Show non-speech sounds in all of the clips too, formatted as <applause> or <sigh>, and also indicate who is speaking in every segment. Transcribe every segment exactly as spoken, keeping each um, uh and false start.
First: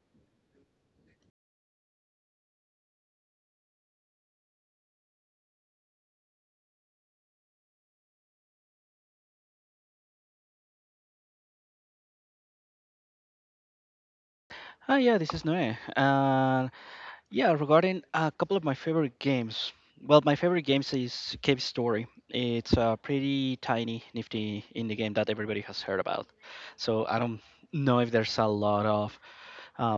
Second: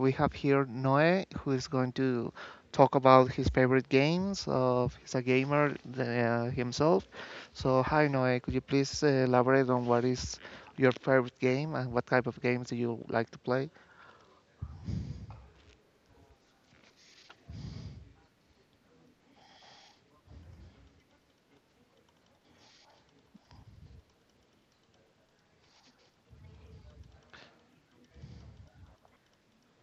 Speaker 1: we have here Noe, who is going to talk about his favorite games. Of he's a gamer uh, himself. So, hi, Noe. Could you please uh, elaborate on what is your favorite game and what type of games do you like to play?
Speaker 2: Hi, yeah, this is Noe. Uh, yeah, Regarding a couple of my favorite games. Well, my favorite games is Cave Story. It's a pretty tiny, nifty indie game that everybody has heard about. So I don't know if there's a lot of uh,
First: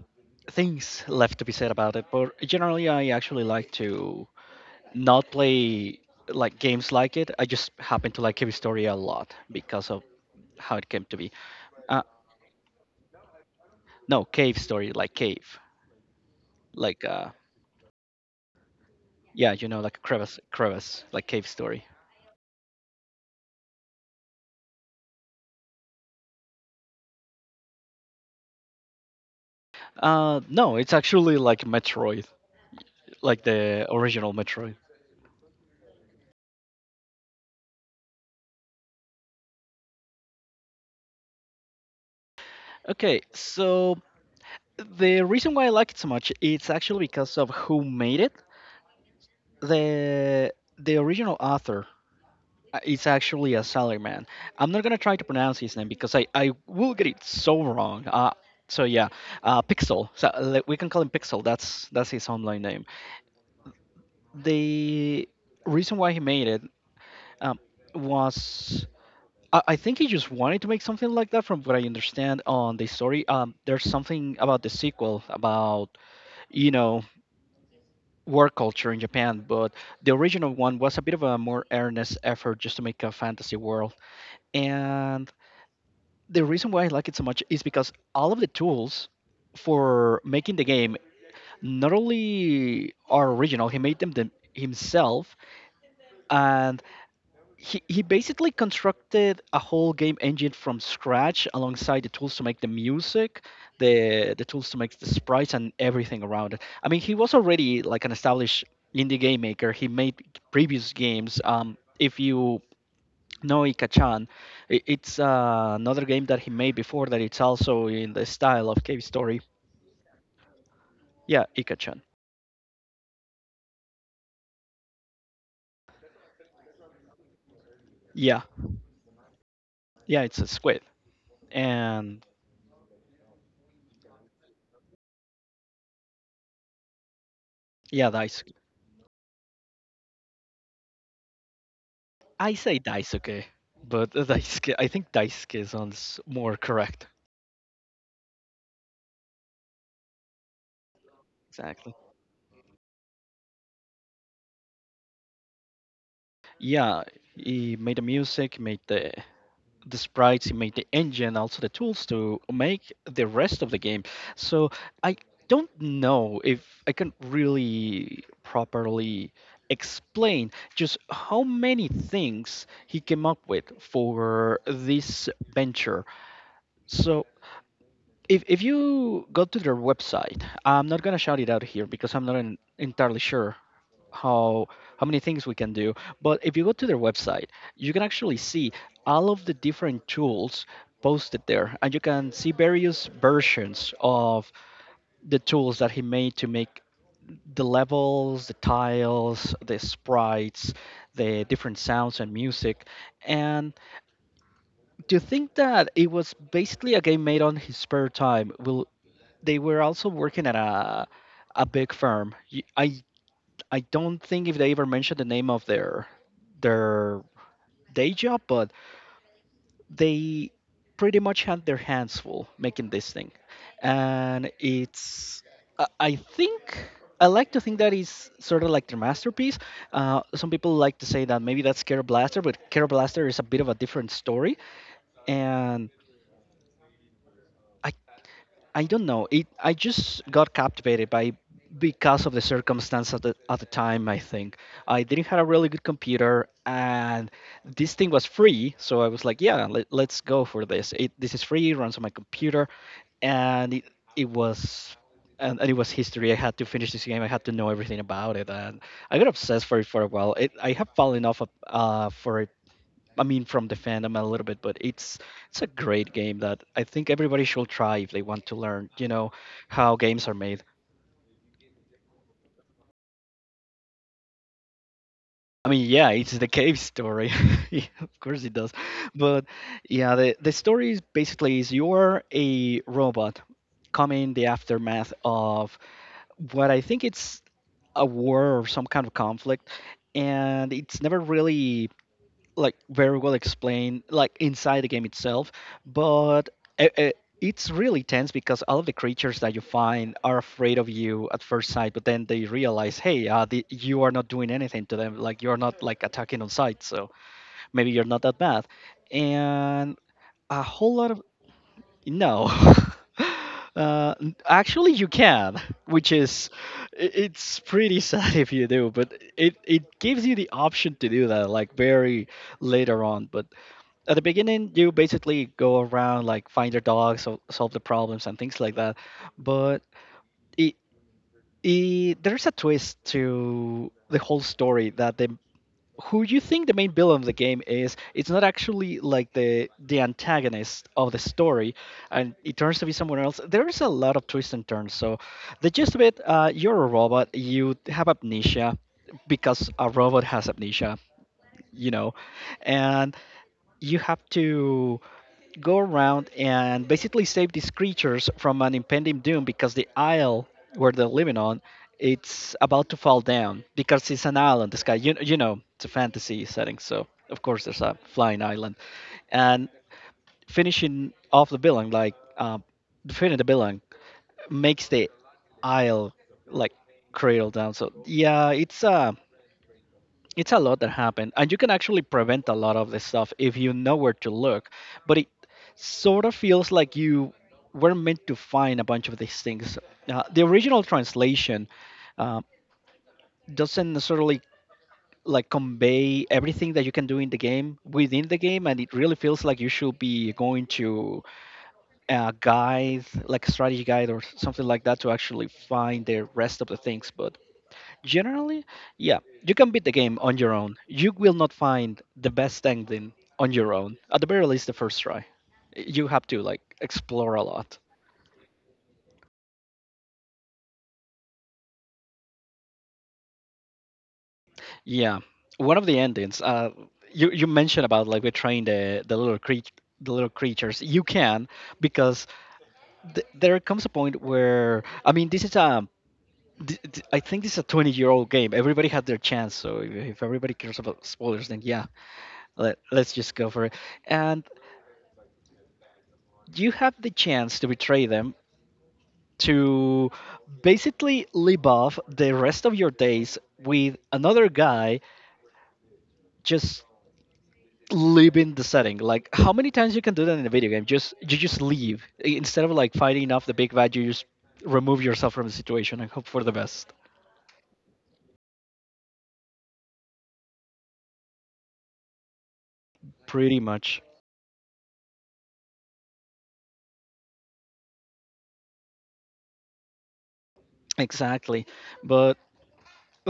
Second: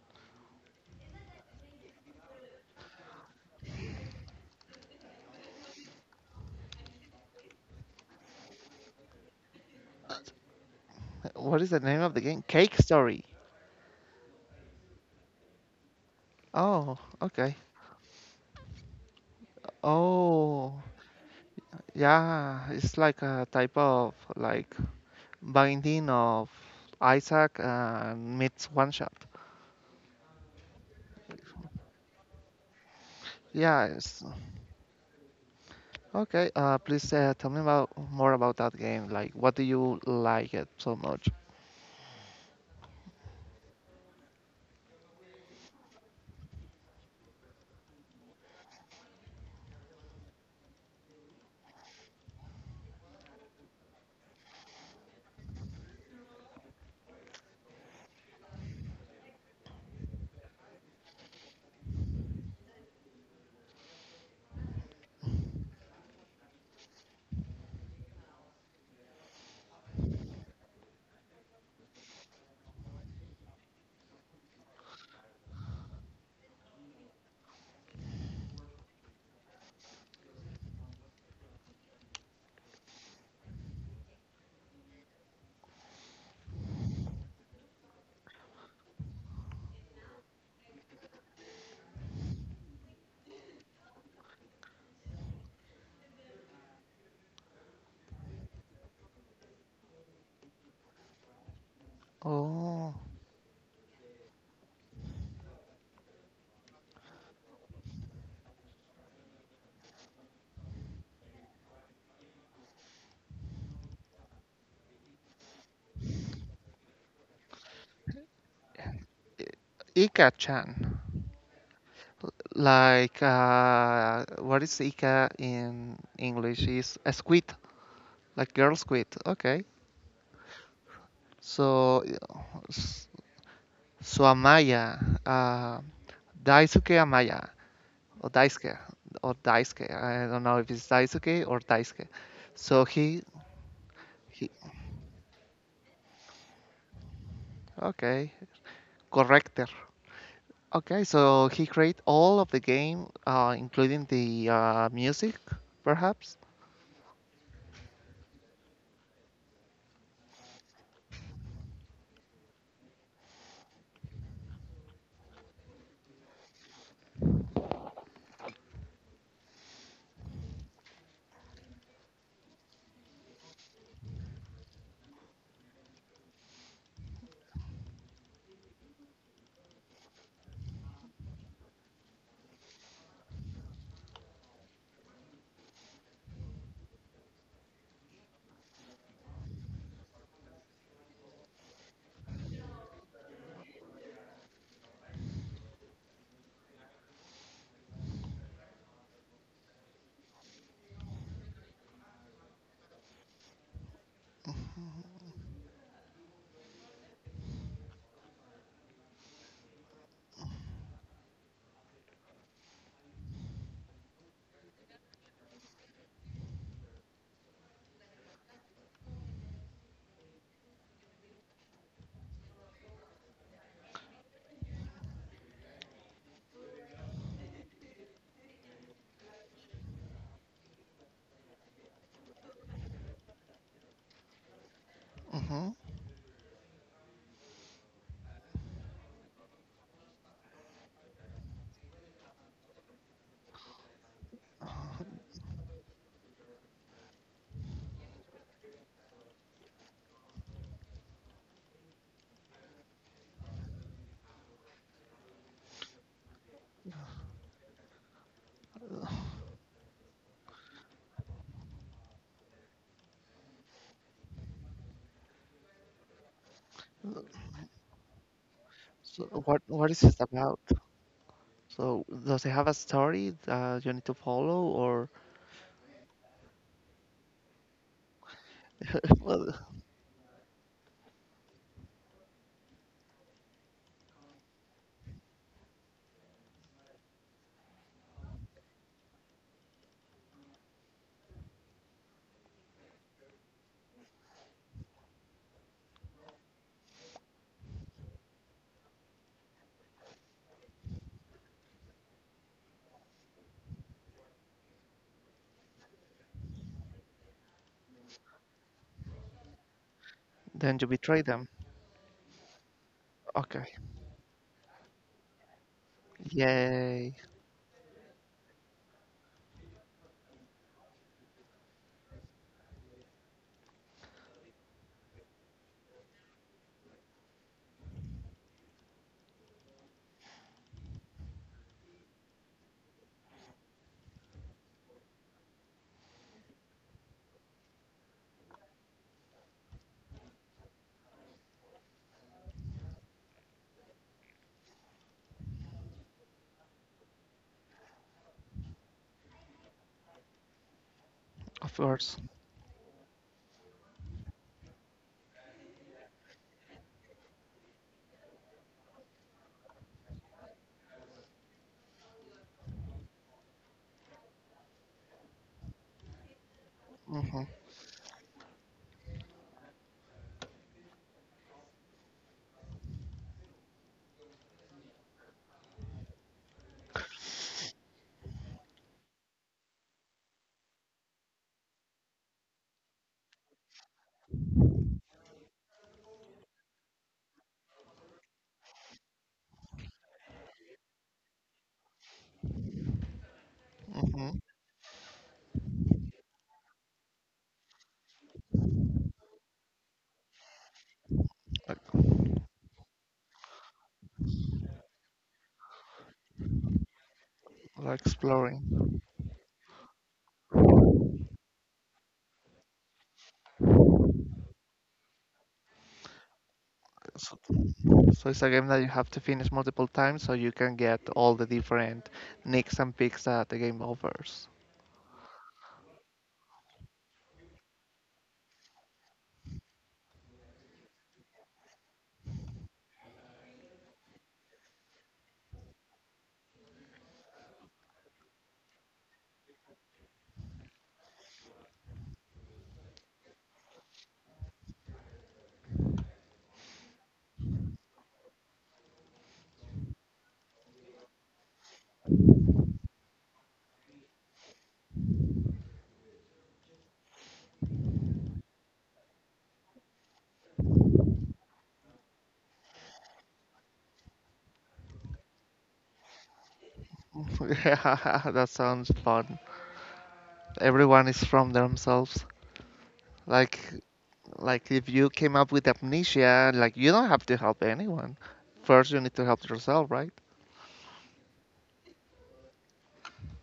Speaker 2: things left to be said about it. But generally, I actually like to not play like games like it. I just happen to like Cave Story a lot because of how it came to be.
Speaker 1: Uh, What is the
Speaker 2: Uh,
Speaker 1: name of the game? Cake Story.
Speaker 2: no, Cave Story, like cave, like
Speaker 1: Oh,
Speaker 2: uh,
Speaker 1: okay.
Speaker 2: yeah, you know, like a crevice,
Speaker 1: Oh,
Speaker 2: crevice, like cave story.
Speaker 1: yeah. It's like a type of like binding of Isaac and meets one shot.
Speaker 2: Uh, no, it's actually like Metroid, like the
Speaker 1: Yeah, it's
Speaker 2: original Metroid.
Speaker 1: okay. Uh, please uh, tell me about more about that game. Like, what do you like it so much?
Speaker 2: Okay, so the reason why I like it so much, it's actually because of who made it. The the original author uh, is actually a salaryman. I'm not gonna try to pronounce his name because I I will get it so wrong. Uh, so yeah, uh, Pixel. So like, we can call him Pixel. That's that's his online name. The reason why he made it um, was I I think he just wanted to make something like that, from what I understand on the story. Um, there's something about the sequel about you know work culture in Japan, but the original one was a bit of a more earnest effort just to make a fantasy world. And the reason why I like it so much is because all of the tools for making the game not only are original, he made them the, himself, and he, he basically constructed a whole game engine from scratch alongside the tools to make the
Speaker 1: Oh,
Speaker 2: music, the the tools to make the sprites and everything around it. I mean, he was already like an established indie game maker. He made previous games. Um, if you know Ika-chan, i- it's uh, another game that he made before that. It's also in the style of cave story.
Speaker 1: I- Ika-chan.
Speaker 2: Yeah, Ika-chan.
Speaker 1: Like, uh, what is Ika in English? Is a squid, like
Speaker 2: Yeah,
Speaker 1: girl squid. Okay,
Speaker 2: yeah, it's a squid.
Speaker 1: so
Speaker 2: And
Speaker 1: s- so Amaya, uh, Daisuke Amaya,
Speaker 2: yeah,
Speaker 1: or
Speaker 2: dice,
Speaker 1: Daisuke, or Daisuke. I don't know if it's Daisuke or Daisuke.
Speaker 2: I
Speaker 1: So
Speaker 2: say
Speaker 1: he
Speaker 2: Daisuke, but <laughs>
Speaker 1: he.
Speaker 2: Daisuke, I think Daisuke sounds more correct.
Speaker 1: Okay, corrector. Okay, so he created
Speaker 2: Exactly.
Speaker 1: all of the game, uh, including the uh, music, perhaps.
Speaker 2: Yeah, he made the music, he made the the sprites, he made the engine, also the tools to make the rest of the game. So I don't know if I can really properly explain just how many things he came up with for this venture. So if if you go to their website, I'm not gonna shout it out here because I'm not en- entirely sure how how many things we can do. But if you go to their website, you can actually see all of the different tools posted there, and you can see various versions of the tools that he made to make the levels, the tiles, the sprites, the different sounds and music, and to think that it was basically a game made on his spare time. Will they were also working at a a big firm. Y- I I don't think if they ever mentioned the name of their their day job, but they pretty much had their hands full making this thing, and it's I I think. I like to think that is sort of like their masterpiece. Uh, some people like to say that maybe that's Care Blaster, but Care Blaster is a bit of a different story.
Speaker 1: hmm
Speaker 2: And I I don't know. It I just got captivated by because of the circumstance at the at the time. I think I didn't have a really good computer, and this thing was free, so I was like, yeah, let, let's go for this. It this is free, it runs on my computer, and it it was. And, and it was history. I had to finish this game. I had to know everything about it, and I got obsessed for it for a while. It, I have fallen off of, uh, for it. I mean, from the fandom a little bit, but it's it's a great game that I think everybody should try if they want to learn, you
Speaker 1: So
Speaker 2: know,
Speaker 1: what what is
Speaker 2: how
Speaker 1: it
Speaker 2: games are
Speaker 1: about?
Speaker 2: made.
Speaker 1: So does it have a story that you need to follow, or
Speaker 2: I mean, yeah, it's the cave story. <laughs> Yeah, of course it does.
Speaker 1: <laughs> well,
Speaker 2: But yeah, the, the story is basically is you're a robot coming the aftermath of what I think it's a war or some kind of conflict, and it's never really like very well explained like inside the game itself. But uh, uh, it's really tense because all of the creatures that you find are afraid of you at first sight, but then they realize, hey, uh, the, you are not doing anything to them, like you're not like attacking on sight. So maybe you're not that bad, and a
Speaker 1: then you
Speaker 2: whole
Speaker 1: betray
Speaker 2: lot of
Speaker 1: them?
Speaker 2: no. <laughs>
Speaker 1: Okay.
Speaker 2: Uh, actually, you can, which is
Speaker 1: Yay!
Speaker 2: i- it's pretty <laughs> sad if you do, but it it gives you the option to do that like very later on. But at the beginning you basically go around like find your dog, so, solve the problems and things like that. But it, it, there's a twist to the whole story that the who you think the main villain of the game is, it's not actually like the the antagonist of the story, and it turns to be someone else. There's a lot of twists and turns. So the gist of it, uh, you're a robot, you have amnesia, because a robot has amnesia,
Speaker 1: Of
Speaker 2: you
Speaker 1: course.
Speaker 2: know, and you have to go around and basically save these creatures from an impending doom because the isle where they're living on, it's about to fall down because it's an island. This guy, you, you know it's a fantasy setting, so
Speaker 1: hmm
Speaker 2: of course there's a flying island. And finishing off the villain, like um, defeating the villain, makes the isle like cradle down. So yeah, it's uh it's a lot that happened, and you can actually prevent a lot of this stuff if you know where to look. But it sort of feels like you were meant to find a bunch of these things. Uh, the original translation uh, doesn't
Speaker 1: hmm
Speaker 2: necessarily like convey everything that you can do in the game within the game, and it really feels like you should be going to
Speaker 1: Like,
Speaker 2: a guide, like a strategy guide or something like that, to actually find the rest of the things. But
Speaker 1: like
Speaker 2: generally,
Speaker 1: exploring.
Speaker 2: yeah, you can beat the game on your own. You will not find the best ending on your own. At the very least, the first try. You have to like
Speaker 1: So,
Speaker 2: explore a lot.
Speaker 1: so it's a game that you have to finish multiple times so you can get all the different nicks and picks that the game offers.
Speaker 2: Yeah, one of the endings. Uh, you you mentioned about like we train the the little creature, the little creatures. You can because th- there comes a point where I mean this is a th- th- I think this is a twenty year old game. Everybody had their chance. So if, if everybody cares about spoilers, then yeah, let, let's just go for it. And you have the chance to betray them to basically live off the rest of your days with another guy, just leaving the setting. Like how many times you can do that in a video game? Just you just leave. I- instead of like fighting off the big bad, you just remove yourself from the situation and hope for the best.
Speaker 1: <laughs> Yeah, that sounds fun. Everyone is from themselves. Like
Speaker 2: Pretty much
Speaker 1: like if you came up with amnesia, like you don't have to help anyone. First you need to help yourself, right?
Speaker 2: exactly. But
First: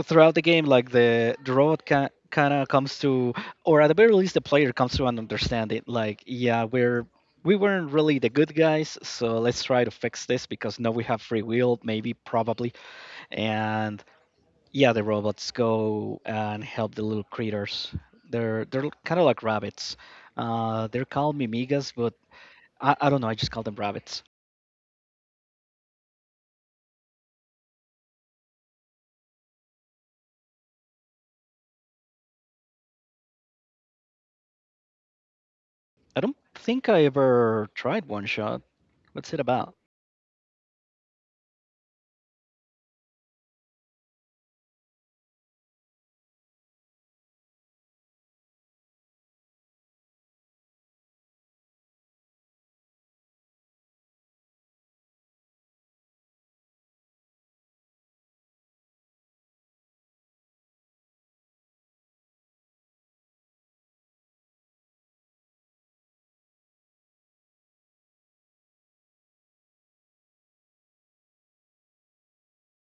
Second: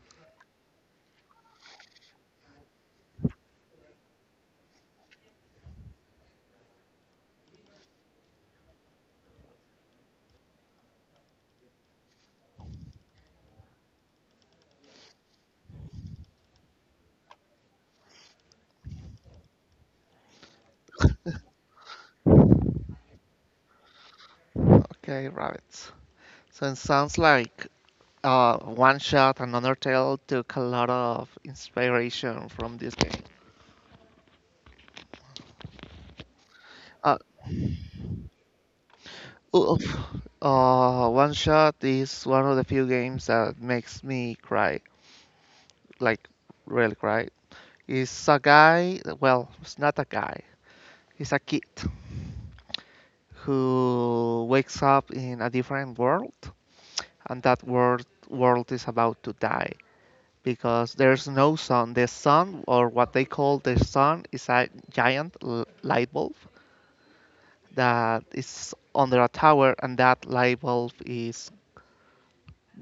Speaker 2: throughout the game, like the the robot ca- kind of comes to, or at the very least, the player comes to and an it. Like, yeah, we're we weren't really the good guys, so let's try to fix this because now we have free will, maybe, probably, and yeah, the robots go and help the little creatures. They're they're kind of like rabbits. Uh, they're called mimigas, but I, I don't know. I just call them rabbits.
Speaker 1: Okay, rabbits. So it sounds like uh, One Shot and Undertale took a lot of inspiration from this game.
Speaker 2: I don't think I
Speaker 1: Uh,
Speaker 2: ever tried one shot. What's it about?
Speaker 1: Oof. Uh, One Shot is one of the few games that makes me cry, like really cry. It's a guy, well, it's not a guy, it's a kid who wakes up in a different world, and that world world is about to die because there's no sun. The sun, or what they call the sun, is a giant l- light bulb that is under a tower, and that light bulb is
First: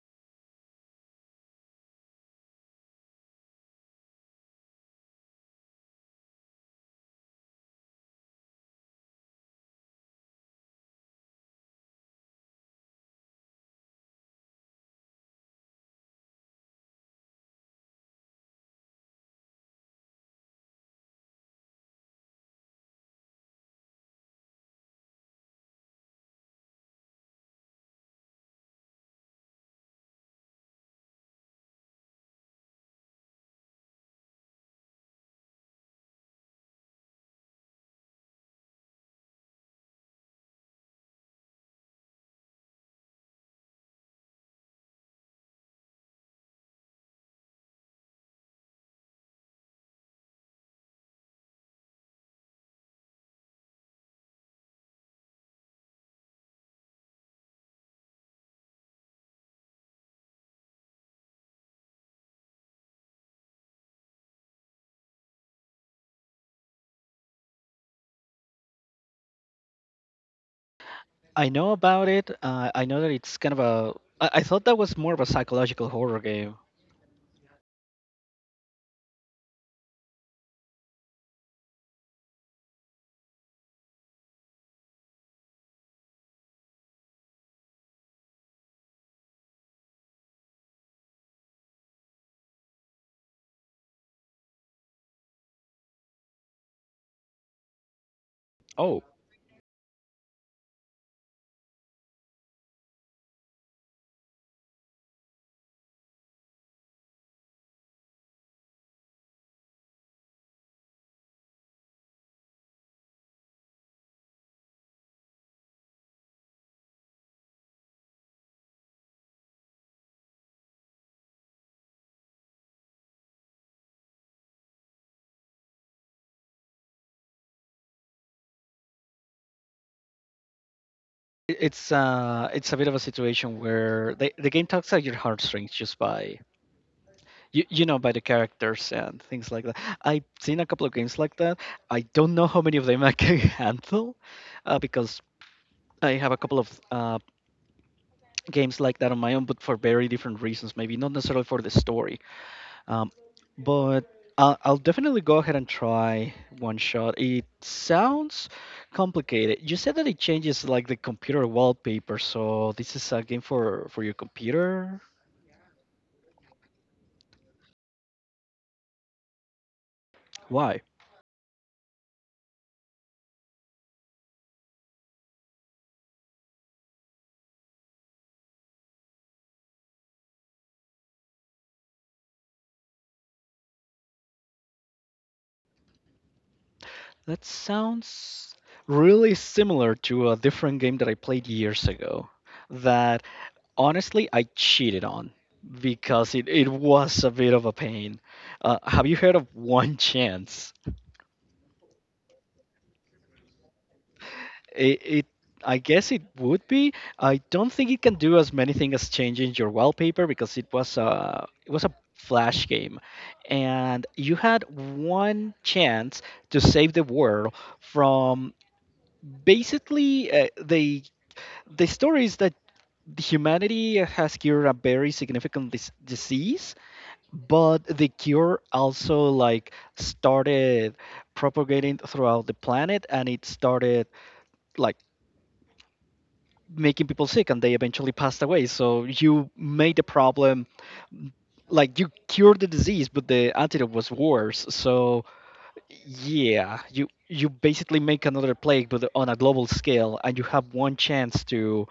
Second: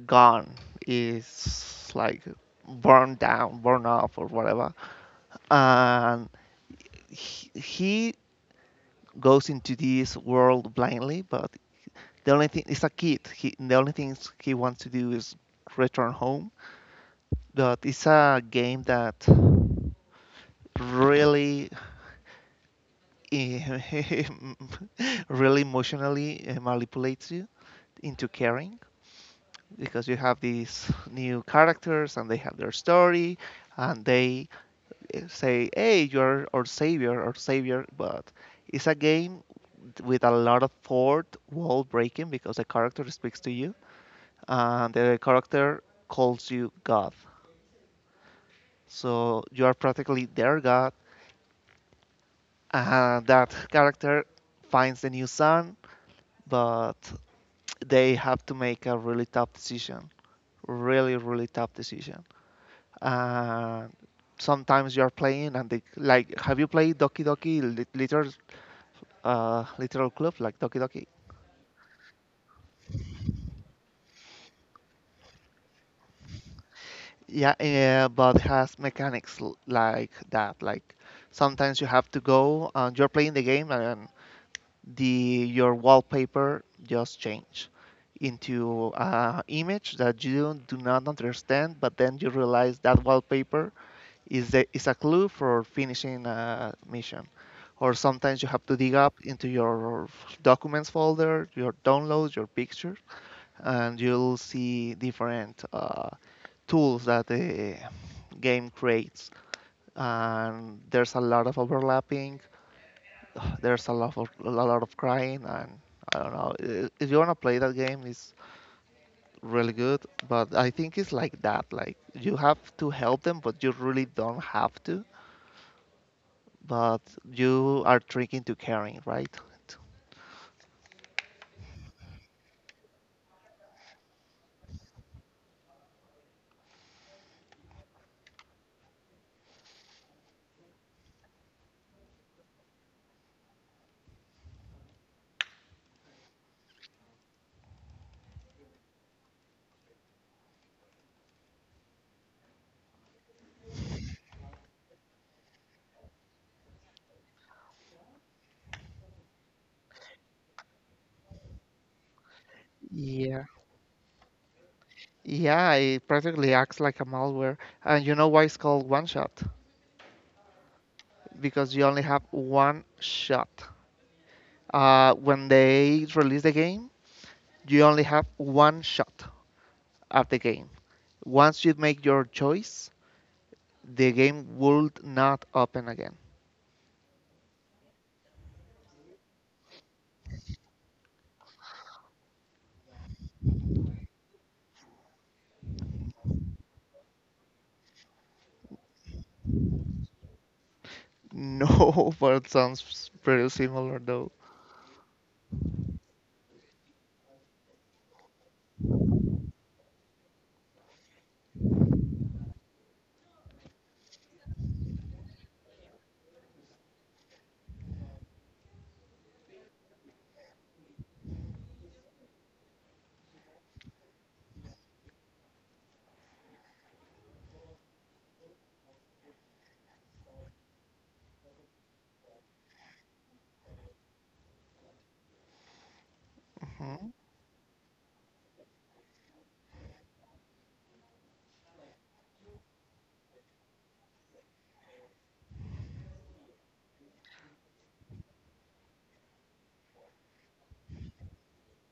Speaker 1: gone. Is like burned down, burned off, or whatever. And he, he goes into this world blindly, but the only thing is a kid. He, the only things he wants to do is return home. But it's a game that really, <laughs> really emotionally eh, manipulates you into caring because you have these new characters and they have their story and they eh, say, "Hey, you're our savior, our savior." But it's a game with a lot of fourth wall breaking because the character speaks to you and the character calls you God. So you are practically their God, and that character finds the new sun, but they have to make a really tough decision. Really, really tough decision. And sometimes you're playing, and they, like, have you played Doki Doki Literal, uh, Literal Club, like Doki Doki?
Speaker 2: I know about it. Uh, I know that it's kind of a. I I thought that was more of a psychological horror game.
Speaker 1: Yeah, yeah, but it has mechanics like that. Like sometimes you have to go and you're playing the game and the your wallpaper just change into an image that you do not understand, but then you realize that wallpaper is a, is a clue for finishing a mission. Or sometimes you have to dig
Speaker 2: Oh,
Speaker 1: up into your documents folder, your downloads, your pictures, and you'll see different uh, tools that the game creates. And there's a lot of overlapping <sighs> there's a lot of a lot of crying and I don't know. I- If you wanna play that game, it's really good, but I think it's like that. Like you have to help them, but you really don't have to. But you are tricking to caring, right?
Speaker 2: I- it's uh, it's a bit of a situation where the the game tugs at your heartstrings just by you, you know by the characters and things like that. I've seen a couple of games like that. I don't know how many of them I can <laughs> handle, uh, because I have a couple of uh, games like that on my own, but for very different reasons. Maybe not necessarily for the story, um, but I'll, I'll definitely go ahead and try one shot. It sounds complicated. You said that it changes like the computer wallpaper, so this is a game
Speaker 1: Yeah.
Speaker 2: for for your computer.
Speaker 1: Yeah, it practically acts like a malware. And you know why it's called one shot?
Speaker 2: Why?
Speaker 1: Because you only have one shot. Uh, when they release the game, you only have one shot at the game. Once you make your choice, the game would not open again.
Speaker 2: That sounds really similar to a different game that I played years ago. That honestly I cheated on because it, it was a bit of a pain. Uh, have you heard of One Chance?
Speaker 1: No, <laughs> but it sounds pretty similar though.
Speaker 2: It, it I guess it would be. I don't think it can do as many things as changing your wallpaper because it was a it was a flash game, and you had one chance to save the world from basically uh, the the story is that humanity has cured a very significant dis- disease, but the cure also like started propagating throughout the planet, and it started like making
Speaker 1: hmm
Speaker 2: people sick and they eventually passed away. So you made the problem like you cured the disease but the antidote was worse. So yeah, you you basically make another plague but on a global scale and you have one chance to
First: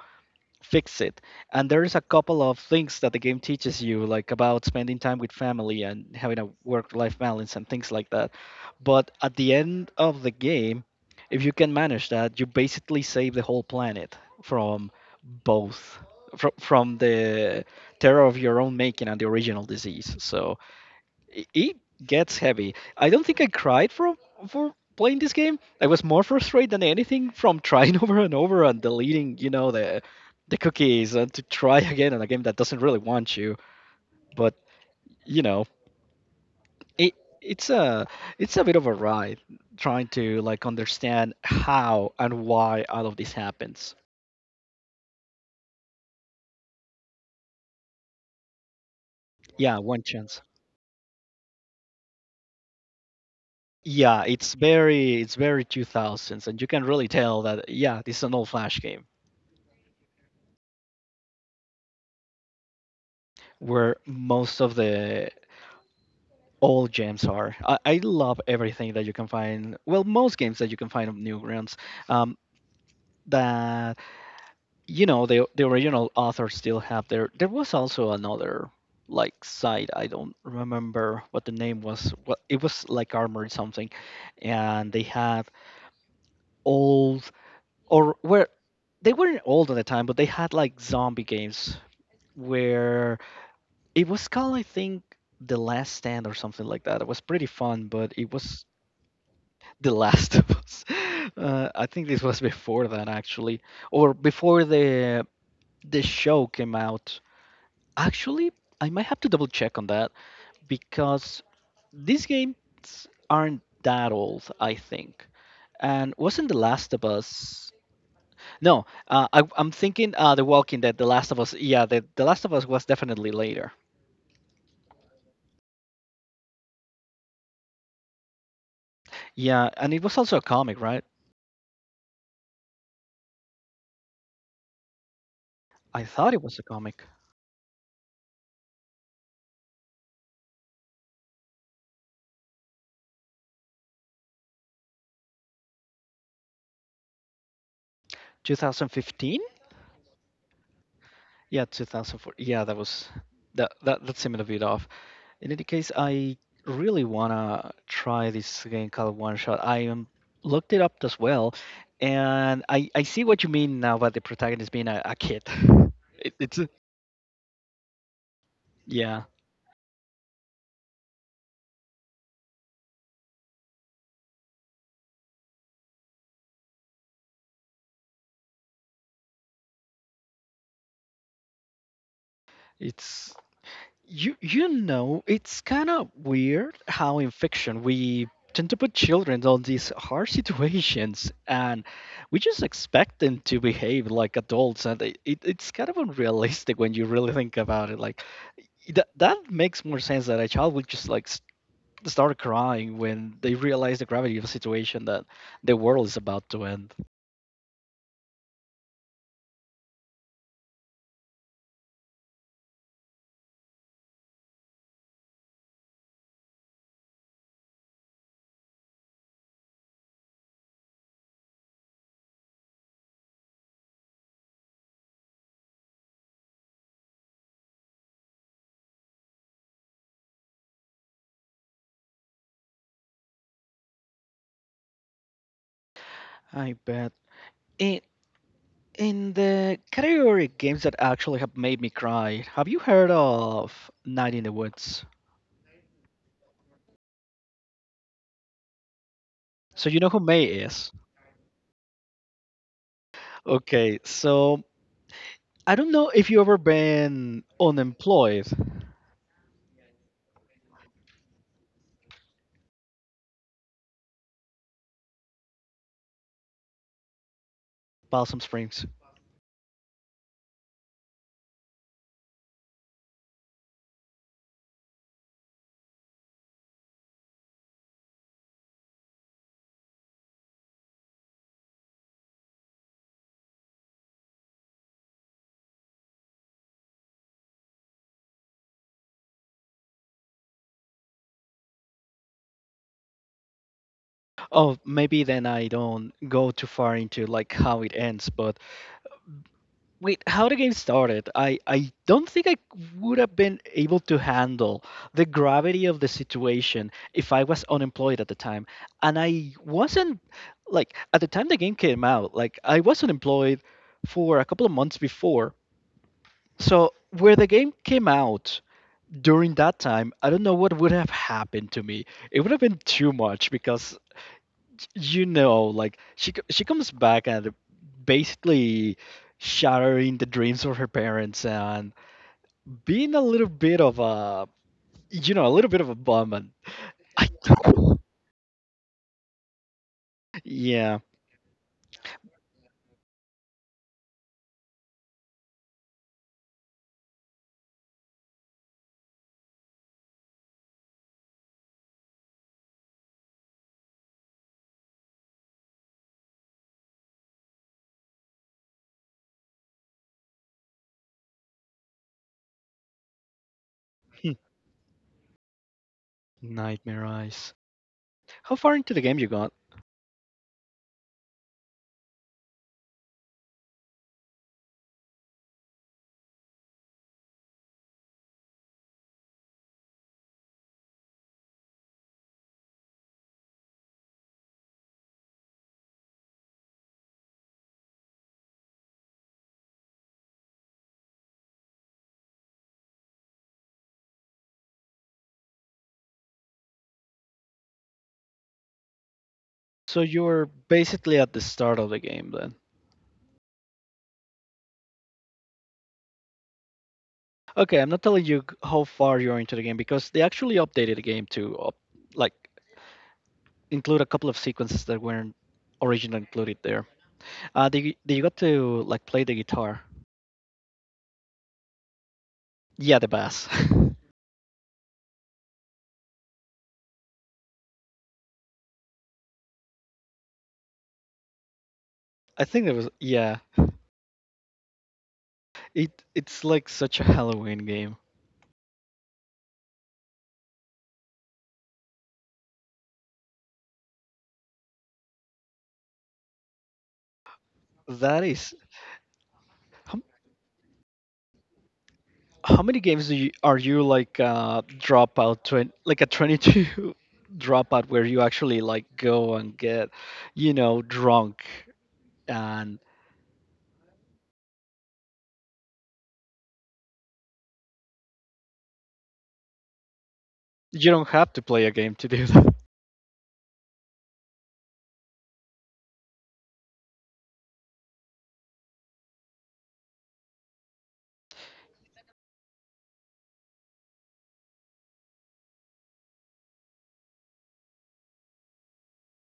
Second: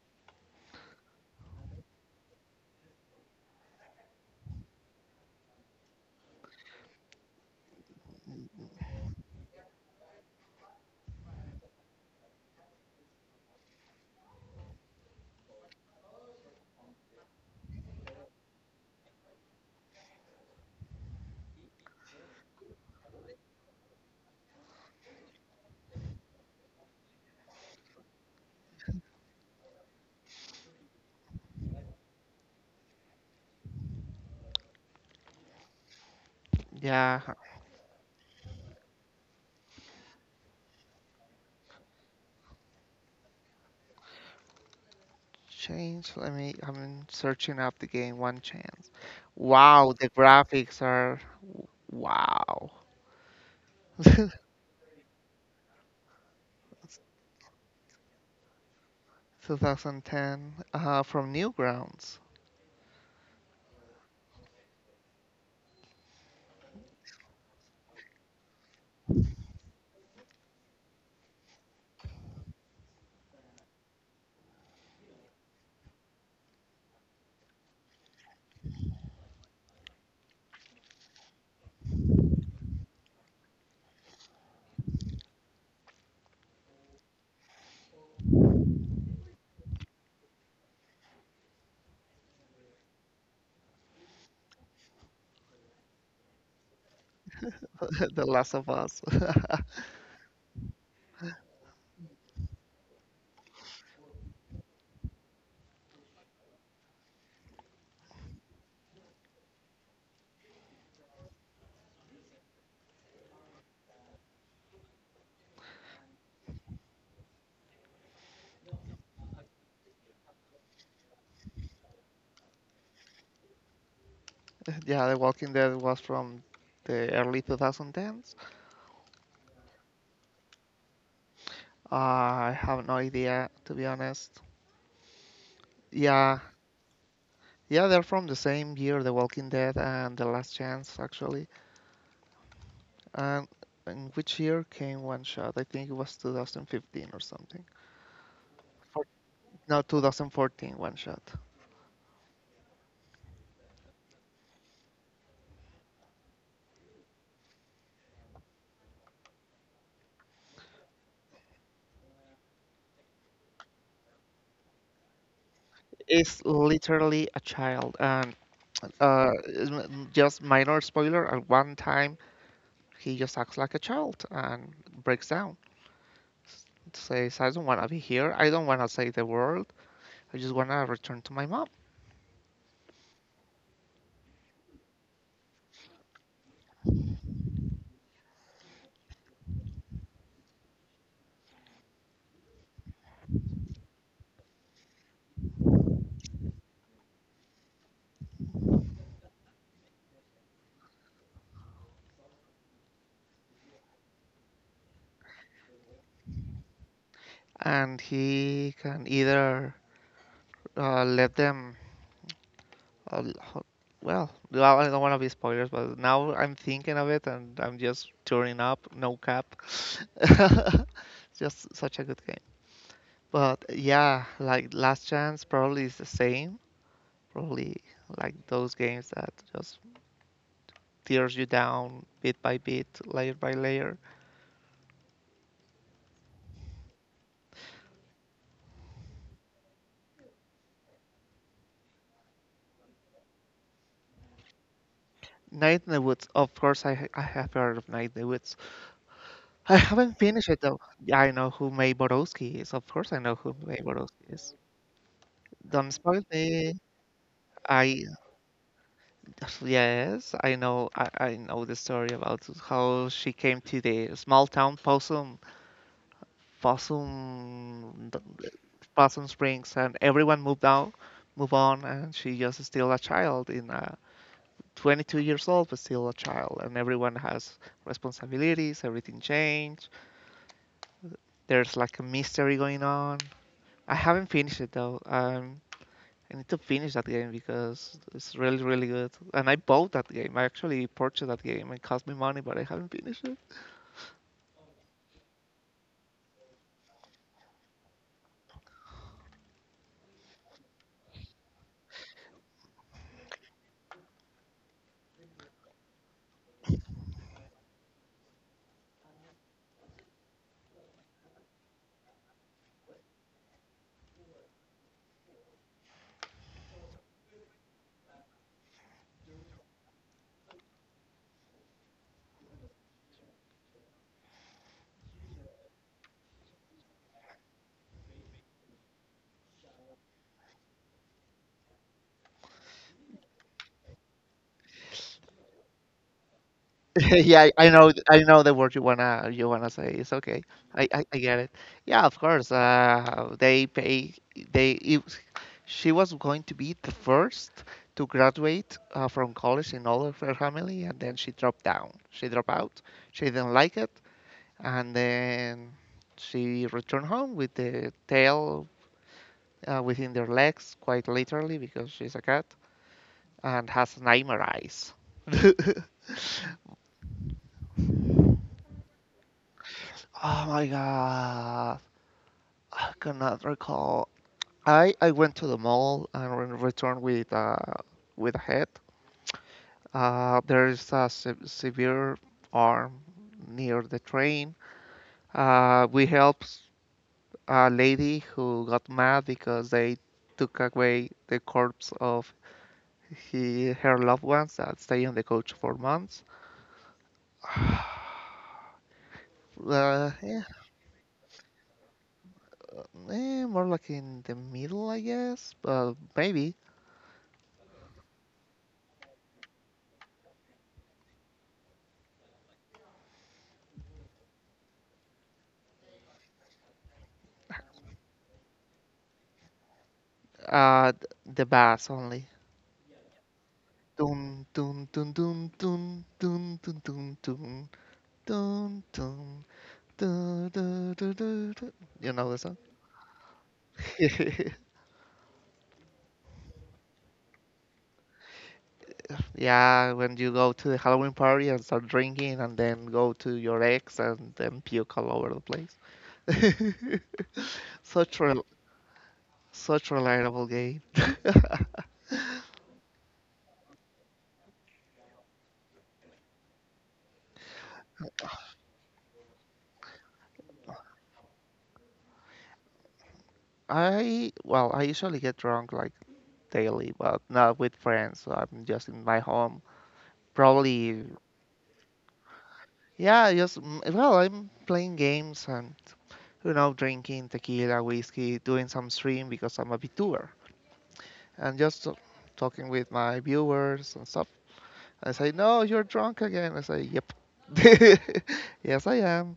Speaker 2: fix it. And there's a couple of things that the game teaches you, like about spending time with family and having a work life balance and things like that. But at the end of the game, if you can manage that, you basically save the whole planet from both. fro- From the terror of your own making and the original disease. So i- it gets heavy. I don't think I cried for for playing this game. I was more frustrated than anything from trying <laughs> over and over and deleting, you know, the the cookies and to try <laughs> again on a game that doesn't really want you. But you know, it
Speaker 1: Yeah,
Speaker 2: it's a it's a bit of a ride trying to like understand how and why all of this happens.
Speaker 1: change. Let me. I'm searching up the game. One chance.
Speaker 2: Yeah,
Speaker 1: Wow,
Speaker 2: one
Speaker 1: the
Speaker 2: chance.
Speaker 1: graphics are wow.
Speaker 2: Yeah,
Speaker 1: <laughs>
Speaker 2: it's very it's very two thousands and you can really tell that yeah, this is an old flash game
Speaker 1: twenty ten uh, from Newgrounds,
Speaker 2: where most of the all games are. I, I love everything that you can find. Well, most games that you can find of Newgrounds. Um, that you know the the original authors still have their. There was also another like site. I don't remember what the name was. What it was like armored something, and they had old or where they weren't old at the time, but they had like zombie games where it was called I think the last stand or something like that. It was pretty fun, but
Speaker 1: <laughs> The
Speaker 2: it
Speaker 1: Last
Speaker 2: was
Speaker 1: of Us. <laughs>
Speaker 2: The Last of Us. <laughs> Uh, I think this was before that actually, or before the the show came out. Actually, I might have to double check on that because these games aren't that old, I think. And wasn't The Last of Us? No, uh, I, I'm thinking uh, The Walking Dead, The Last of Us. Yeah, the, the Last of Us was definitely later.
Speaker 1: Yeah, The Walking Dead was from the early two thousand tens.
Speaker 2: Yeah, and it was also a comic, right?
Speaker 1: Uh, I have no idea, to be honest.
Speaker 2: I thought
Speaker 1: Yeah,
Speaker 2: it was a comic.
Speaker 1: yeah, they're from the same year, The Walking Dead and The Last Chance, actually. And in which year came One Shot? I think it was twenty fifteen or something. For-
Speaker 2: twenty fifteen?
Speaker 1: No, two thousand fourteen One Shot.
Speaker 2: Yeah, two thousand four. Yeah, that was that that that seemed a bit off. In any case, I really wanna try this game called One Shot. I um, looked it up as well, and I I see what you mean now about the protagonist being a, a kid. <laughs> It,
Speaker 1: Is
Speaker 2: it's
Speaker 1: literally a child, and
Speaker 2: yeah,
Speaker 1: uh, m- just minor spoiler. At one time, he just acts like a child and breaks down. S- Says, "I don't want to be here. I don't want to save the world. I just want to return to my mom."
Speaker 2: it's You you know, it's kind of weird how in fiction we tend to put children on these hard <laughs> situations and we just expect them to behave like adults and it, it, it's kind of unrealistic when you really think about it like that, that makes more sense that a child would just like s- start crying when they realize the gravity of the situation that the world is about to end.
Speaker 1: And he can either uh, let them. Uh, l- well, no, I don't want to be spoilers, but now I'm thinking of it and I'm just tearing up, no cap. <laughs> Just such a good game. But yeah, like Last Chance probably is the same. Probably like those games that just tears you down bit by bit, layer by layer.
Speaker 2: I bet. In the category games that actually have made me cry, have you heard of Night in the Woods?
Speaker 1: Night in the Woods, of course, I, ha- I have heard of Night in the Woods. I
Speaker 2: So you know who
Speaker 1: haven't
Speaker 2: May
Speaker 1: finished it though.
Speaker 2: is.
Speaker 1: Yeah, I know who May Borowski is. Of course, I know who May
Speaker 2: Okay,
Speaker 1: Borowski is.
Speaker 2: so I don't
Speaker 1: Don't
Speaker 2: know
Speaker 1: spoil
Speaker 2: if you ever
Speaker 1: me.
Speaker 2: been
Speaker 1: I
Speaker 2: unemployed.
Speaker 1: Yes, I know. I, I know the story about how she came to the small town Possum, Possum,
Speaker 2: Balsam Springs.
Speaker 1: Possum Springs, and everyone moved out, move on, and she just is still a child in uh twenty-two years old, but still a child, and everyone has responsibilities. Everything changed. There's like a mystery going on. I haven't finished it though. Um, I need to finish that game because it's really, really good. And I bought that game. I actually purchased that game. It cost me money, but I haven't finished it.
Speaker 2: Oh, maybe then I don't go too far into like how it ends, but wait, how the game started? I I don't think I would have been able to handle the gravity of the situation if I was unemployed at the time. And I wasn't like at the time the game came out, like I was unemployed for a couple of months before. So where the game came out during that time, I don't know what would have happened to me. It would have been too much because you know like she co- she comes back and basically shattering the dreams of her parents and being a little bit of a you know a little bit of a bum and
Speaker 1: <laughs>
Speaker 2: <laughs> I
Speaker 1: Yeah, I I know.
Speaker 2: don't-
Speaker 1: I know the word you wanna you wanna say. It's okay. I,
Speaker 2: yeah.
Speaker 1: I, I get it. Yeah, of course. Uh, they pay. They. It, she was going to be the first to graduate uh, from college in all of her family, and then she dropped down. She dropped out. She didn't like it, and then she returned home with the tail uh, within their legs, quite literally, because she's a cat and has
Speaker 2: <laughs> Hmm.
Speaker 1: nightmare eyes. <laughs>
Speaker 2: Nightmare eyes. How far into the game you got?
Speaker 1: Oh my God, I cannot recall. I I went to the mall and returned with uh with a head. Uh, there is a se- severe arm near the train. Uh, we helped a lady who got mad because they took away the corpse of he her loved ones that stay on the coach for months.
Speaker 2: So
Speaker 1: Uh,
Speaker 2: you're
Speaker 1: yeah,
Speaker 2: basically at the start of the game then.
Speaker 1: eh, more like in the middle, I guess. Uh, maybe.
Speaker 2: Okay, I'm not telling you g- how far you're into the game because they actually updated the game to up, like include a couple of sequences that weren't originally included there. Uh, did you, did you got to like play the guitar?
Speaker 1: Uh, th- the bass only.
Speaker 2: Yeah, the bass. <laughs>
Speaker 1: Dun dun dun dun dun dun dun dun dun dun dun dun dun dun dun. Dun. You know the
Speaker 2: I
Speaker 1: song?
Speaker 2: think there was, yeah.
Speaker 1: <laughs>
Speaker 2: It it's like such a Halloween game.
Speaker 1: Yeah, when you go to the Halloween party and start drinking, and then go to your ex and then puke all over the place. <laughs> Such
Speaker 2: That
Speaker 1: rel
Speaker 2: is.
Speaker 1: such
Speaker 2: how,
Speaker 1: reliable game.
Speaker 2: how many games do you are you like uh dropout twen like a twenty-two <laughs> dropout where you actually like go and get you know drunk and
Speaker 1: <laughs> I well, I usually get drunk, like, daily, but not with friends. So I'm just in my home.
Speaker 2: you
Speaker 1: Probably,
Speaker 2: don't have to play a game to do that. <laughs>
Speaker 1: yeah, just mm, well, I'm playing games and you know, drinking tequila, whiskey, doing some stream because I'm a VTuber, and just uh, talking with my viewers and stuff. I say, no, you're drunk again. I say, yep. <laughs> Yes, I am.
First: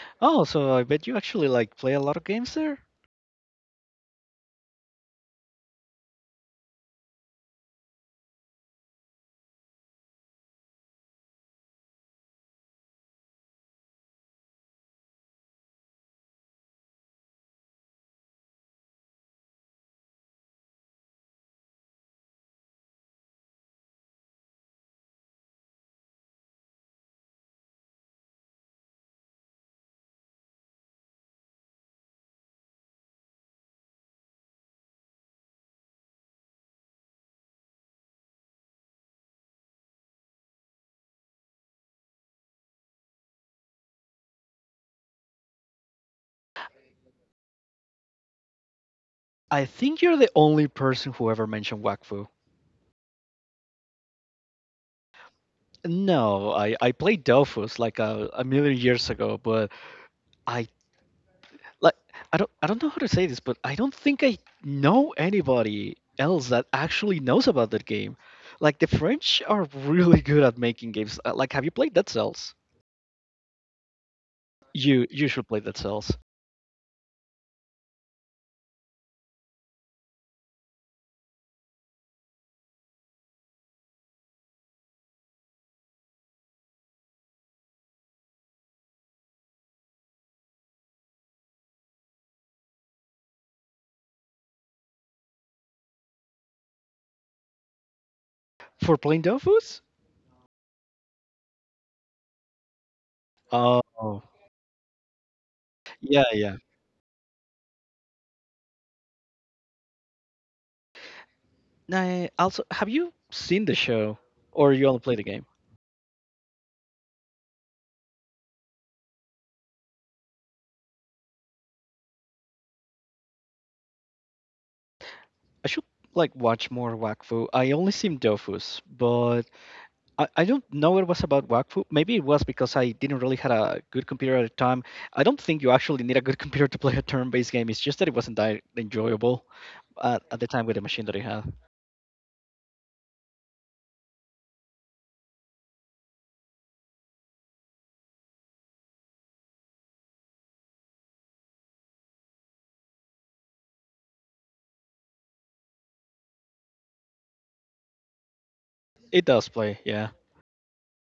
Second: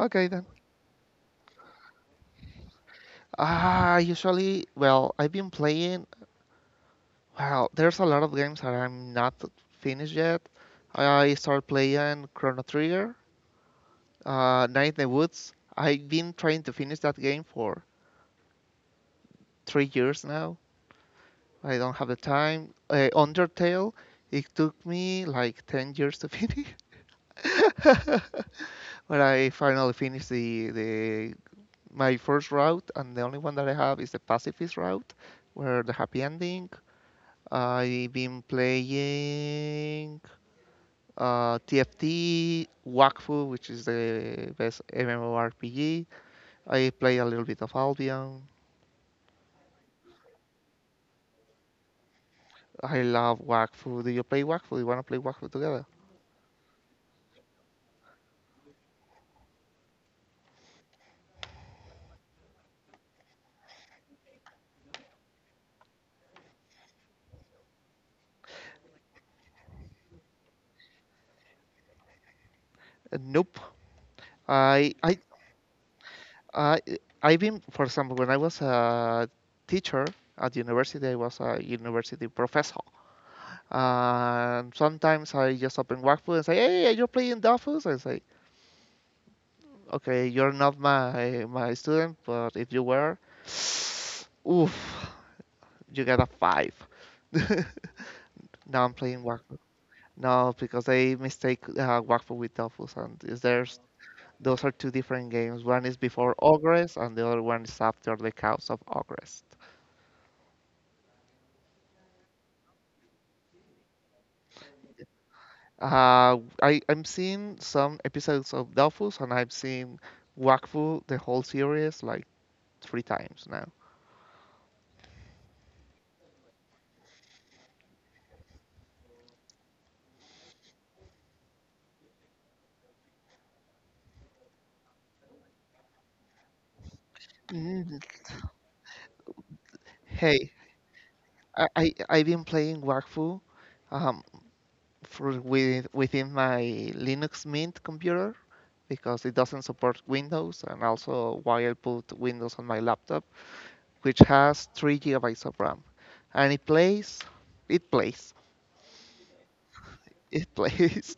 Speaker 1: Okay
Speaker 2: Oh,
Speaker 1: then.
Speaker 2: so I bet you actually like play a lot of games there.
Speaker 1: Ah, usually, well, I've been playing. Well, there's a lot of games that I'm not finished yet. I start playing Chrono Trigger. Uh, Night in the Woods. I've been trying to finish that game for three years now. I don't have the time. Uh, Undertale, it took me like ten years to finish. <laughs> But I finally finished the, the my first route, and the only one that I have is the pacifist route, where the happy ending. I've been playing uh, T F T, Wakfu, which is the best MMORPG. I play a little bit of Albion.
Speaker 2: I think you're the only person who ever mentioned Wakfu.
Speaker 1: I love Wakfu. Do you play Wakfu? You wanna play Wakfu together?
Speaker 2: No, I I played Dofus like a, a million years ago, but I like I don't I don't know how to say this, but I don't think I know anybody else that actually knows about that game. Like the French are really good at making games. Uh, Like, have you played Dead Cells?
Speaker 1: Uh, nope. I
Speaker 2: You
Speaker 1: I
Speaker 2: you should play Dead Cells
Speaker 1: I I've been, for example, when I was a teacher at university, I was a university professor, and sometimes I just open Wakfu and say, "Hey, you're playing Dofus," and say, "Okay, you're not my my student, but if you were, <sighs> oof, you get a five. <laughs> Now
Speaker 2: for
Speaker 1: I'm
Speaker 2: playing
Speaker 1: playing Wakfu.
Speaker 2: Dofus.
Speaker 1: No, because they mistake uh, Wakfu with Dofus, and is there.
Speaker 2: Oh,
Speaker 1: Those are two different games. One is
Speaker 2: yeah,
Speaker 1: before
Speaker 2: yeah.
Speaker 1: Ogres, and the other one is after the Chaos of Ogres.
Speaker 2: I also, have you seen the show or you only play the game?
Speaker 1: Uh, I, I'm seeing some episodes of Dofus, and I've seen Wakfu, the whole series, like three times now.
Speaker 2: I should like watch more Wakfu. I only seen Dofus, but I, I don't know it was about Wakfu. Maybe it was because I didn't really had a good computer at the time. I don't think you actually need a good <laughs> computer to play a turn-based game. It's
Speaker 1: Mm,
Speaker 2: just that it wasn't that enjoyable at, at the
Speaker 1: Hey,
Speaker 2: time with the machine that I had.
Speaker 1: I, I, I've been playing Wakfu um, for with, within my Linux Mint computer because it doesn't support Windows, and also while I put Windows on my laptop which has three gigabytes of RAM. And it plays, it plays,
Speaker 2: It does play, yeah.
Speaker 1: it <laughs> plays.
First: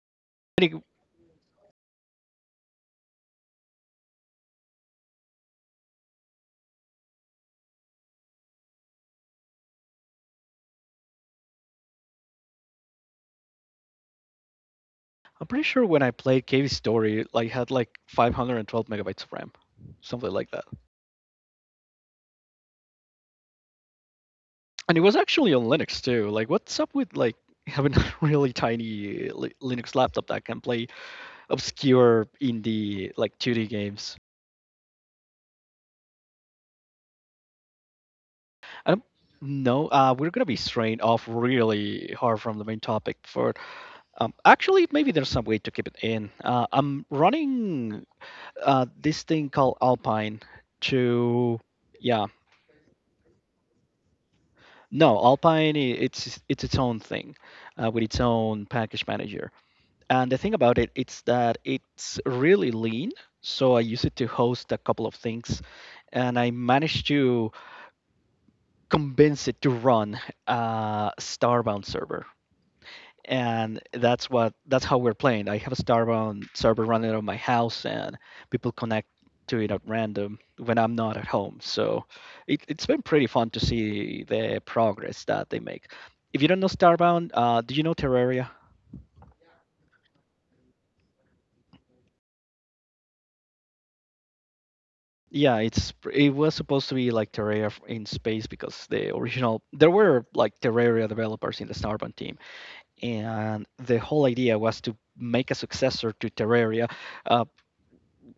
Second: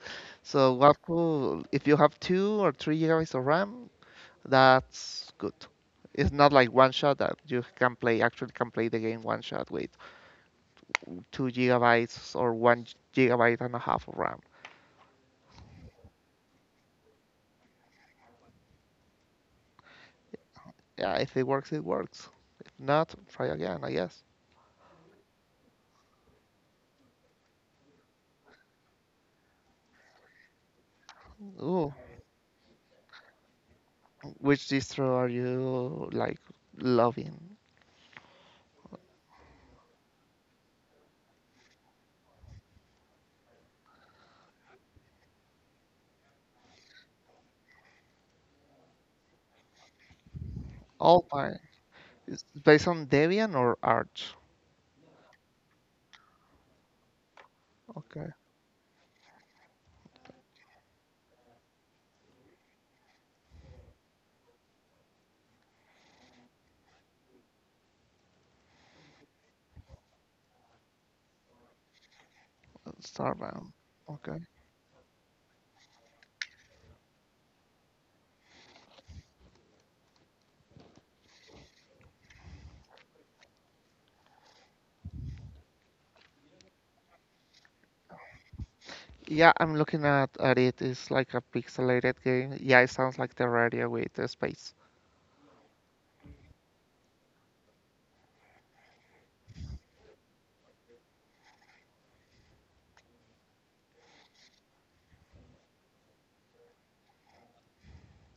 Speaker 2: I
Speaker 1: So
Speaker 2: think-
Speaker 1: what cool, if you have two or three gigabytes of RAM, that's good. It's not like one shot that you can play, actually can play the game one shot with two gigabytes or one gigabyte and a half of RAM.
Speaker 2: I'm pretty sure when I played Cave Story, like had like five hundred twelve megabytes of RAM, something like that.
Speaker 1: Yeah, if it works, it works. If not, try again, I guess.
Speaker 2: And it was actually on Linux too. Like, what's up with like having a <laughs> really tiny li- Linux laptop that can play
Speaker 1: Ooh,
Speaker 2: obscure indie like two D games?
Speaker 1: which distro are you like loving?
Speaker 2: Um, no, uh, we're gonna be straying off really hard from the main topic. For um, actually, maybe there's some way to keep it in. Uh, I'm running uh, this thing called Alpine
Speaker 1: All time.
Speaker 2: to, yeah,
Speaker 1: It's based on Debian or Arch?
Speaker 2: no, Alpine i- it's it's its own thing uh, with its
Speaker 1: Okay,
Speaker 2: own package manager. And the thing about it, it's that it's really lean. So I use it to host a couple of things, and I managed to convince it to run a Starbound server,
Speaker 1: Starbound.
Speaker 2: and that's
Speaker 1: Okay.
Speaker 2: what that's how we're playing. I have a Starbound server running out of my house, and people connect to it at random when I'm not at home. So it, it's been pretty fun to see the progress that they make. If you don't know Starbound, uh, do you know Terraria?
Speaker 1: Yeah, I'm looking at, at it. It's like a pixelated game. Yeah, it sounds like Terraria with the space.
Speaker 2: Yeah, it's it was supposed to be like Terraria in space because the original there were like Terraria developers in the Starbound team, and the whole idea was to make a successor to Terraria, uh,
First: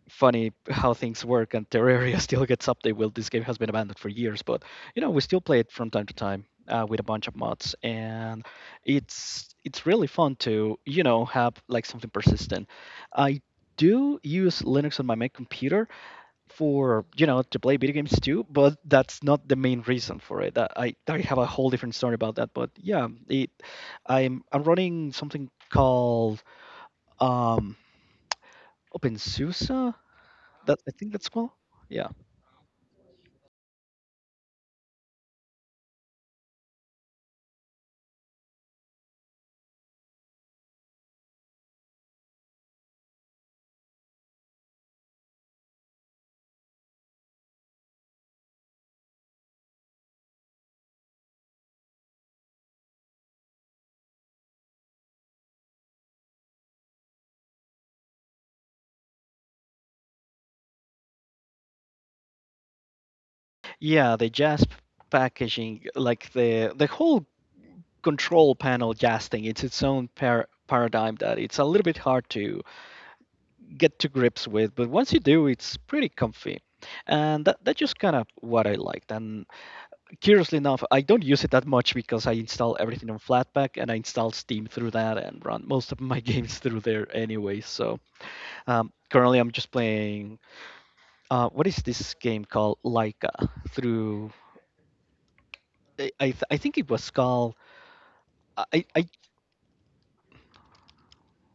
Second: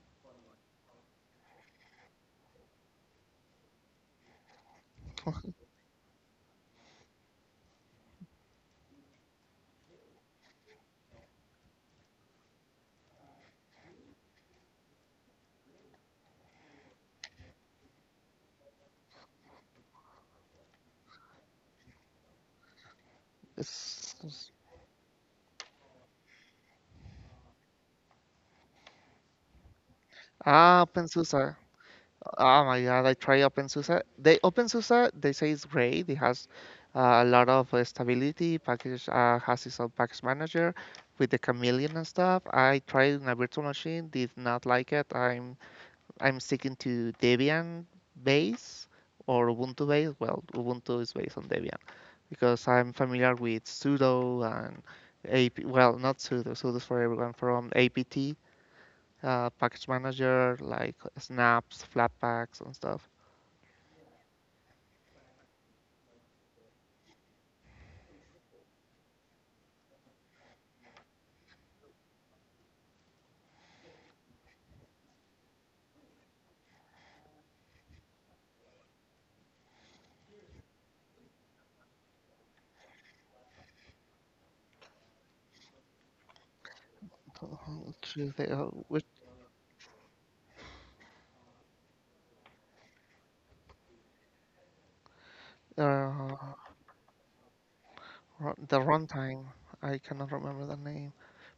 Speaker 2: funny how things work, and Terraria <laughs> still gets update. Well, this game has been abandoned for years, but you know we still play it from time to time uh, with a bunch of mods, and it's it's really fun to you know have like something persistent. I do use Linux on my main computer for you know to play video games too, but that's not the main reason for it. Uh, I I have a whole different story about that, but yeah, it
Speaker 1: It's,
Speaker 2: I'm
Speaker 1: it's-
Speaker 2: I'm running something called um OpenSUSE. That
Speaker 1: ah,
Speaker 2: I think that's called.
Speaker 1: OpenSUSE.
Speaker 2: Yeah.
Speaker 1: Oh my God, I try OpenSUSE. They, OpenSUSE, they say it's great. It has uh, a lot of uh, stability. Package uh, has its own package manager with the chameleon and stuff. I tried in a virtual machine, did not like it. I'm I'm sticking to Debian base or Ubuntu base. Well, Ubuntu is based on Debian, because I'm familiar with sudo and A P, well, not sudo, sudo's for everyone, from A P T, uh, package manager, like snaps, flatpaks, and stuff.
Speaker 2: Yeah, the J A S P packaging, like the the whole control panel J A S thing, it's its own par- paradigm that it's a little bit hard to get to grips with, but once you do, it's pretty comfy. And that, that's just kind of what I liked. And curiously enough, I don't use it that much because I install everything on Flatpak and I install Steam through that and run most of my <laughs> games through there anyway. So
Speaker 1: Choose the, uh,
Speaker 2: um,
Speaker 1: which,
Speaker 2: currently I'm just playing, uh, what is this game called? Laika through
Speaker 1: uh,
Speaker 2: I, I th- I think it was called
Speaker 1: the
Speaker 2: I, I
Speaker 1: runtime, I cannot remember the name.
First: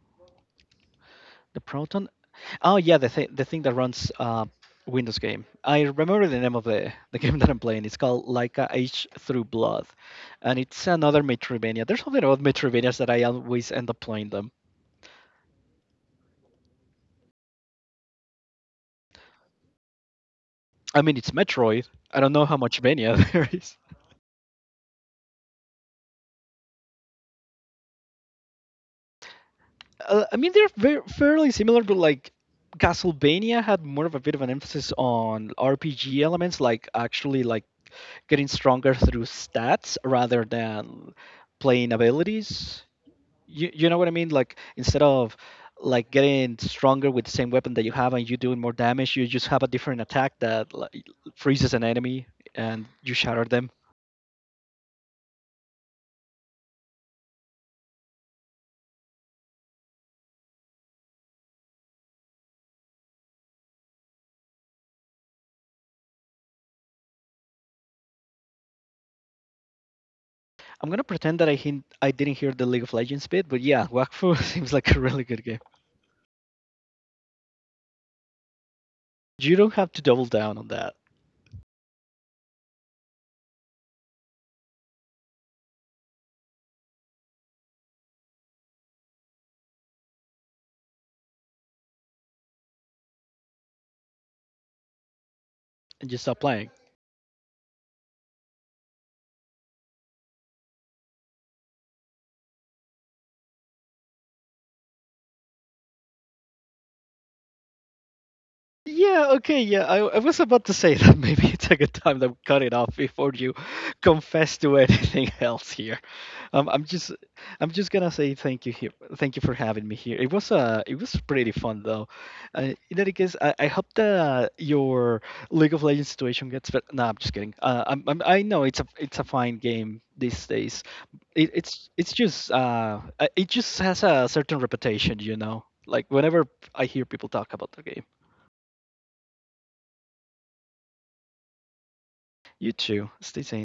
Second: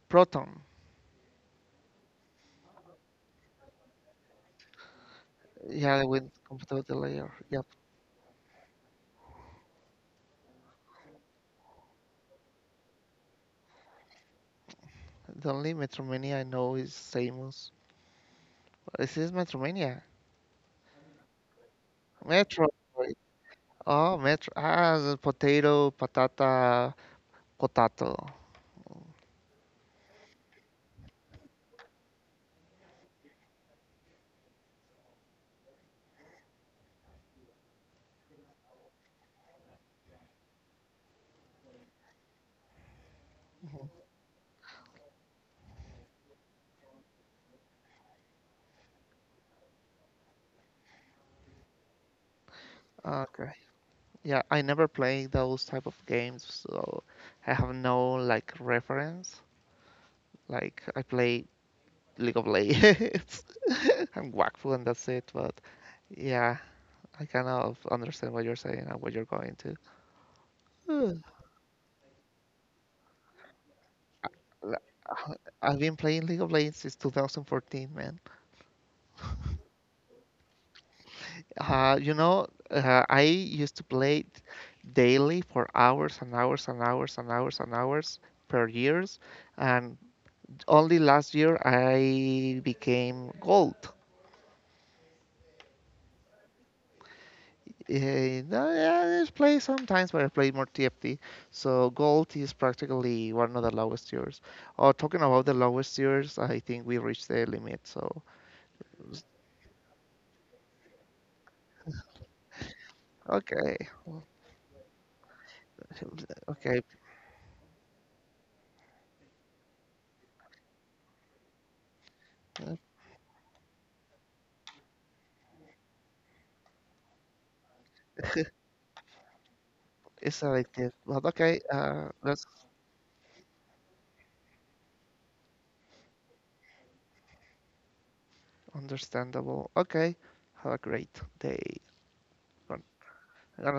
Speaker 1: Proton,
Speaker 2: the Proton. Oh yeah, the thing the thing that runs uh, Windows game. I
Speaker 1: yeah, with
Speaker 2: remember the name of the,
Speaker 1: compatibility
Speaker 2: the <laughs>
Speaker 1: layer,
Speaker 2: game that I'm
Speaker 1: yep.
Speaker 2: playing. It's called Laika Age Through Blood, and it's another Metroidvania. There's something about Metroidvanias that I always end up playing them.
Speaker 1: The only Metromania I know is Samus. Is this Metromania?
Speaker 2: I mean, it's Metroid. I don't know how
Speaker 1: Metro.
Speaker 2: much Vania <laughs> there is.
Speaker 1: Oh, Metro. Ah, the potato, patata, potato.
Speaker 2: Uh, I mean, they're very, fairly similar, but like Castlevania had more of a bit of an emphasis on R P G elements, like actually like getting stronger through stats rather than playing abilities. You, you know what
Speaker 1: Mhm.
Speaker 2: I mean? Like instead of like getting stronger with the same weapon that you have and you doing more damage, you just have a different attack that like freezes an enemy and you shatter
Speaker 1: Okay.
Speaker 2: them.
Speaker 1: Yeah, I never play those type of games, so I have no like reference. Like I play League of Legends. <laughs> I'm Wakfu and that's it, but yeah, I kind of understand what you're saying and what you're going to.
Speaker 2: I'm gonna
Speaker 1: Ugh.
Speaker 2: pretend that I hint, I didn't hear the League of Legends bit, but yeah, Wakfu <laughs>
Speaker 1: <sighs>
Speaker 2: seems
Speaker 1: L-
Speaker 2: like a really
Speaker 1: uh,
Speaker 2: good game.
Speaker 1: I've been playing League of Legends since twenty fourteen, man.
Speaker 2: You don't have to double down on that
Speaker 1: Uh, you know, uh, I used to play it daily for hours and hours and hours and hours and hours per years, and only last year I became gold.
Speaker 2: and just stop playing.
Speaker 1: Eh, no, yeah, I just play sometimes, but I play more T F T. So gold is practically one of the lowest tiers. Oh, talking about the lowest tiers, I think we reached the limit. So
Speaker 2: Yeah, okay, yeah. I, I was about to say that <laughs> maybe it's a good time to cut it off before you
Speaker 1: okay,
Speaker 2: <laughs>
Speaker 1: well,
Speaker 2: confess to anything <laughs> else here.
Speaker 1: <laughs>
Speaker 2: Um, I'm
Speaker 1: okay,
Speaker 2: just I'm just gonna say thank you here. Thank you for having me here. It was uh it was pretty fun though. Uh, in any case, I, I hope that uh, your League of Legends situation gets better. No, I'm just kidding. Uh, I'm, I'm I
Speaker 1: <laughs>
Speaker 2: know it's a it's a fine game
Speaker 1: it's
Speaker 2: these days.
Speaker 1: selective, but
Speaker 2: It,
Speaker 1: okay,
Speaker 2: it's
Speaker 1: uh,
Speaker 2: it's
Speaker 1: that's
Speaker 2: just uh uh, it just has a certain reputation, you know. Like whenever I hear people talk about the game.
Speaker 1: understandable. Okay, have a great day.
Speaker 2: You
Speaker 1: Gon-
Speaker 2: too. Stay safe.
Speaker 1: Gonna